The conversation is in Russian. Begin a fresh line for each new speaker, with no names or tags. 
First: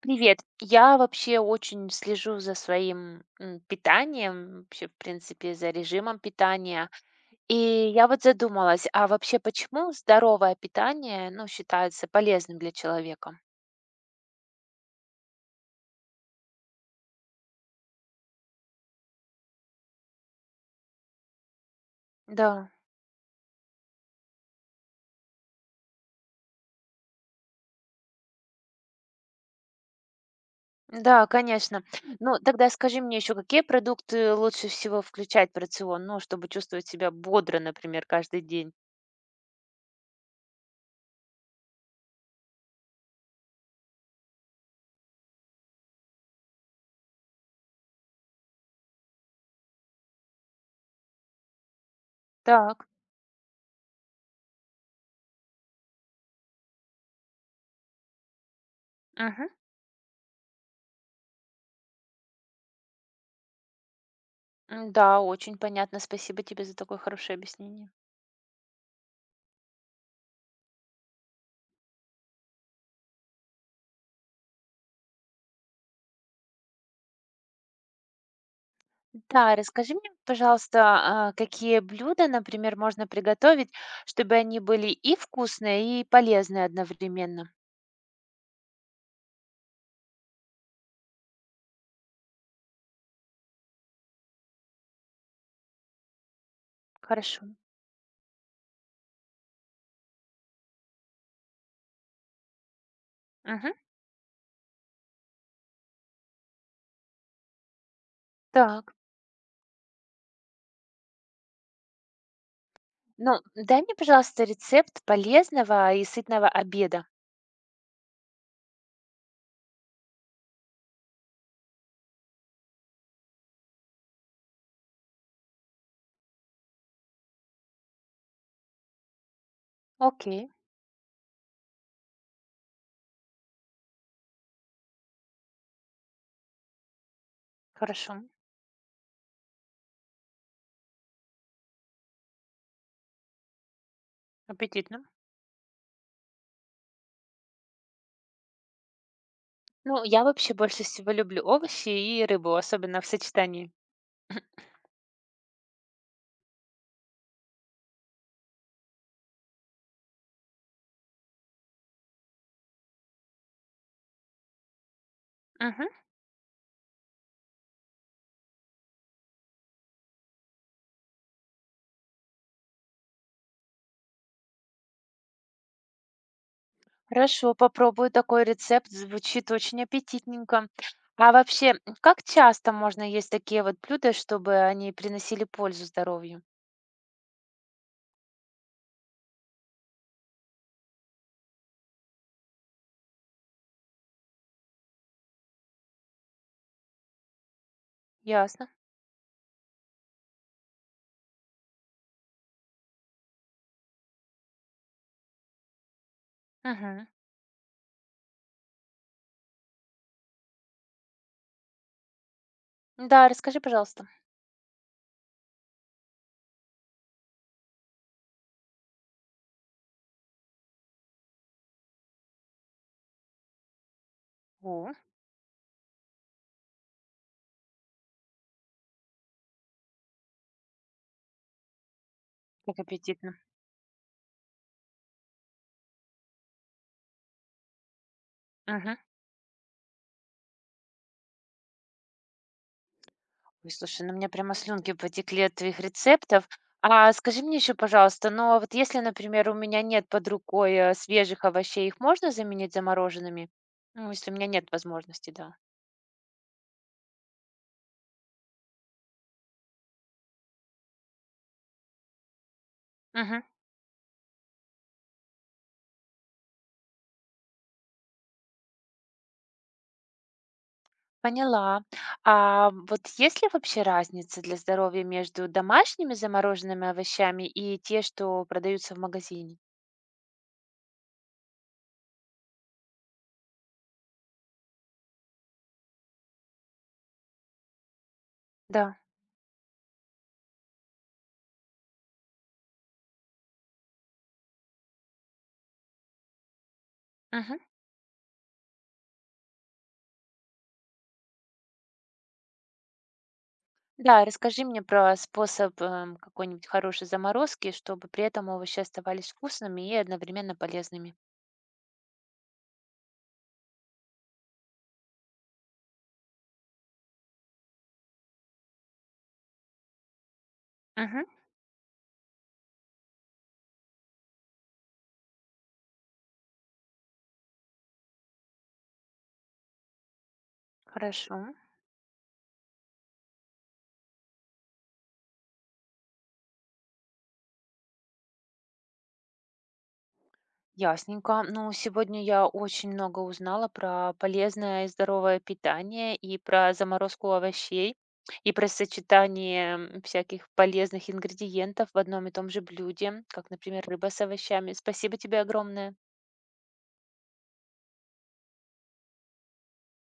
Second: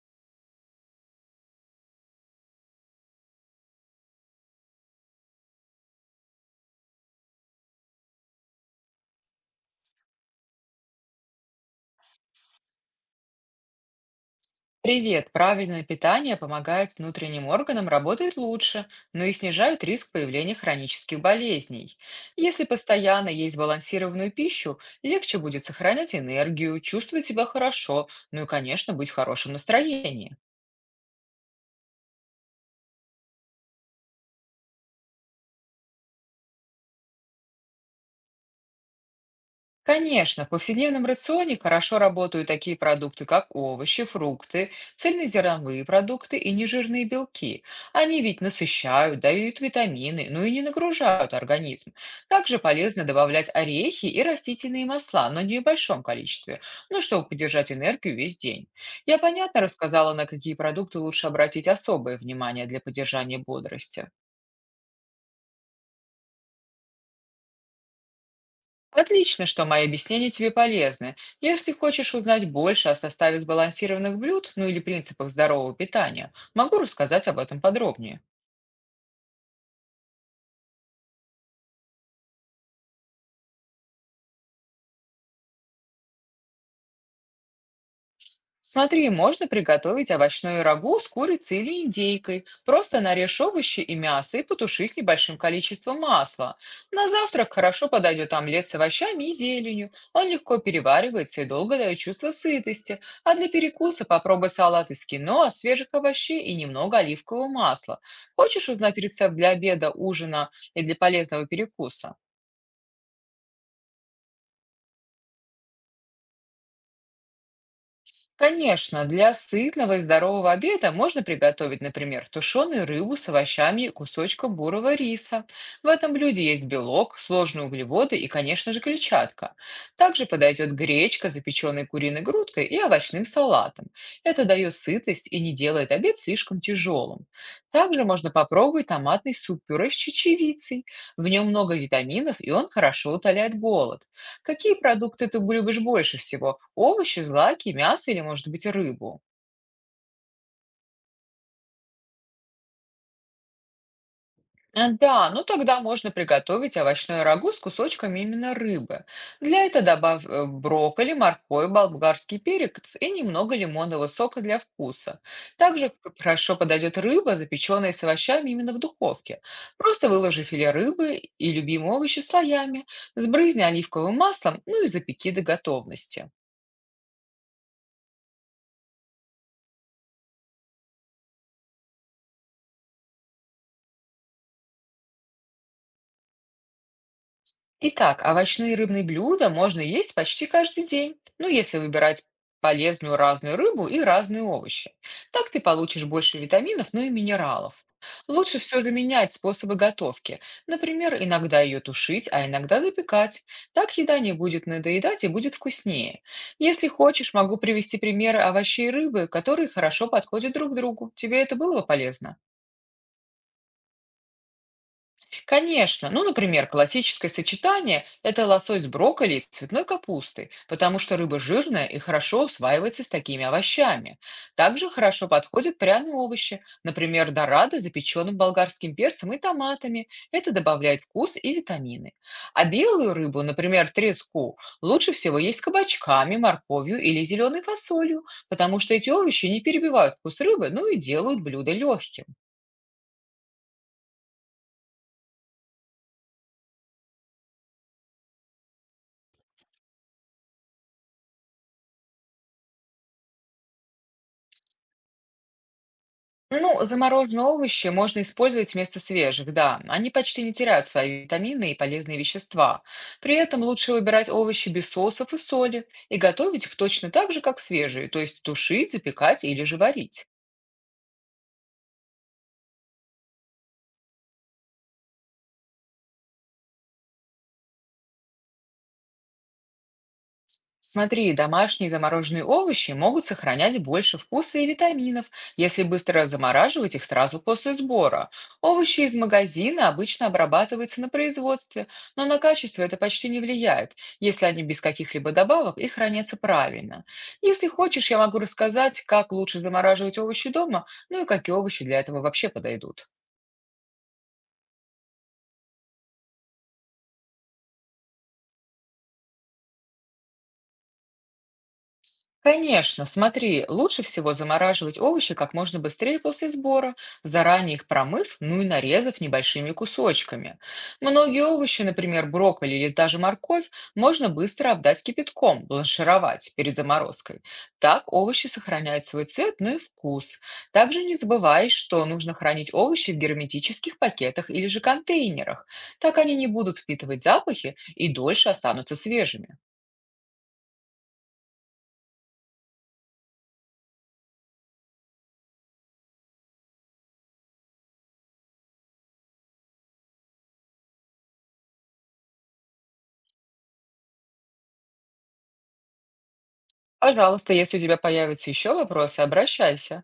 Привет. Я вообще очень слежу за своим питанием, вообще, в принципе, за режимом питания. И я вот задумалась, а вообще почему здоровое питание, ну, считается полезным для человека?
Привет! Правильное питание помогает внутренним органам работать лучше, но и снижает риск появления хронических болезней. Если
Да,
постоянно есть балансированную пищу, легче будет сохранять энергию, чувствовать себя хорошо, ну и, конечно, быть в хорошем настроении.
да, конечно. Ну, тогда скажи мне еще, какие продукты лучше всего включать в рацион, ну, чтобы чувствовать себя бодро, например, каждый день?
Конечно, в повседневном рационе хорошо работают такие продукты, как овощи, фрукты, цельнозерновые продукты и нежирные белки. Они ведь насыщают, дают витамины, ну и не нагружают организм. Также
Так.
полезно добавлять орехи и растительные масла, но не в большом количестве, ну, чтобы поддержать энергию весь день. Я
Мгм.
понятно рассказала, на какие продукты лучше обратить особое внимание для поддержания бодрости.
Да, очень понятно. Спасибо тебе за такое хорошее объяснение.
Отлично, что мои объяснения тебе полезны. Если хочешь узнать больше о составе сбалансированных блюд, ну или принципах здорового питания, могу рассказать об этом подробнее.
Да, расскажи мне, пожалуйста, а, какие блюда, например, можно приготовить, чтобы они были и вкусные, и полезные одновременно?
Смотри, можно приготовить овощное рагу с курицей или индейкой. Просто нарежь овощи и мясо и потуши с небольшим количеством масла. На
Хорошо.
завтрак хорошо подойдет омлет с овощами и зеленью. Он легко переваривается и долго дает чувство сытости. А для
Мгм.
перекуса попробуй салат из киноа, свежих овощей и немного оливкового масла. Хочешь
Так,
узнать рецепт для обеда, ужина и для полезного перекуса?
ну, дай мне, пожалуйста, рецепт полезного и сытного обеда.
Конечно, для сытного и здорового обеда можно приготовить, например, тушеную рыбу с овощами и кусочком бурого риса. В этом блюде есть белок, сложные углеводы и, конечно же, клетчатка. Также
Окей,
подойдет гречка, запеченная куриной грудкой и овощным салатом. Это дает сытость и не делает обед слишком тяжелым. Также
хорошо.
можно попробовать томатный суп-пюре с чечевицей. В нем много витаминов, и он хорошо утоляет голод. Какие
Аппетитно.
продукты ты любишь больше всего? Овощи, злаки, мясо или, может быть, рыбу?
Ну, я вообще больше всего люблю овощи и рыбу, особенно в сочетании.
А, да, ну тогда можно приготовить овощное рагу с кусочками именно рыбы. Для этого добавь брокколи, морковь, болгарский перец и немного лимонного сока для вкуса.
Мгм.
Также хорошо подойдет рыба, запеченная с овощами именно в духовке. Просто выложи филе рыбы и любимые овощи слоями, сбрызни оливковым маслом, ну и запеки до готовности.
Хорошо, попробую такой рецепт, звучит очень аппетитненько. А вообще, как часто можно есть такие вот блюда, чтобы они приносили пользу здоровью?
Итак, овощные и рыбные блюда можно есть почти каждый день, ну если выбирать полезную разную рыбу и разные овощи. Так ты получишь больше витаминов, ну и минералов. Лучше
Ясно.
все же менять способы готовки. Например, иногда ее тушить, а иногда запекать. Так еда не будет надоедать и будет вкуснее. Если
Мгм.
хочешь, могу привести примеры овощей и рыбы, которые хорошо подходят друг другу. Тебе это было бы полезно?
Да, расскажи, пожалуйста.
Конечно. Ну, например, классическое сочетание – это лосось с брокколи и цветной капустой, потому что рыба жирная и хорошо усваивается с такими овощами. Также
О,
хорошо подходят пряные овощи, например, дорадо, запеченным болгарским перцем и томатами. Это добавляет вкус и витамины. А
как
белую
аппетитно.
рыбу, например, треску, лучше всего есть с кабачками, морковью или зеленой фасолью, потому что
Мгм.
эти овощи не перебивают вкус рыбы, ну и делают блюдо легким.
Ой, слушай, ну у меня прямо слюнки потекли от твоих рецептов. А скажи мне еще, пожалуйста, ну а вот если, например, у меня нет под рукой свежих овощей, их можно заменить замороженными? Ну, если у меня нет возможности, да.
Ну, замороженные овощи можно использовать вместо свежих, да. Они почти не теряют свои витамины и полезные вещества. При
Мгм.
этом лучше выбирать овощи без соусов и соли и готовить их точно так же, как свежие, то есть тушить, запекать или же варить.
Поняла. А вот есть ли вообще разница для здоровья между домашними замороженными овощами и те, что продаются в магазине?
Смотри, домашние замороженные овощи могут сохранять больше вкуса и витаминов, если быстро замораживать их сразу после сбора.
Да.
Овощи из магазина обычно обрабатываются на производстве, но на качество это почти не влияет, если они без каких-либо добавок и хранятся правильно.
Мгм.
Если хочешь, я могу рассказать, как лучше замораживать овощи дома, ну и какие овощи для этого вообще подойдут.
Да, расскажи мне про способ какой-нибудь хорошей заморозки, чтобы при этом овощи оставались вкусными и одновременно полезными.
Конечно, смотри, лучше всего замораживать овощи как можно быстрее после сбора, заранее их промыв, ну и нарезав небольшими кусочками.
Мгм.
Многие овощи, например, брокколи или даже морковь, можно быстро обдать кипятком, бланшировать перед заморозкой. Так овощи сохраняют свой цвет, ну и вкус. Также не
Хорошо.
забывай, что нужно хранить овощи в герметических пакетах или же контейнерах. Так они не будут впитывать запахи и дольше останутся свежими.
Ясненько. Ну, сегодня я очень много узнала про полезное и здоровое питание, и про заморозку овощей, и про сочетание всяких полезных ингредиентов в одном и том же блюде, как, например, рыба с овощами. Спасибо тебе огромное.
Пожалуйста, если у тебя появятся еще вопросы, обращайся.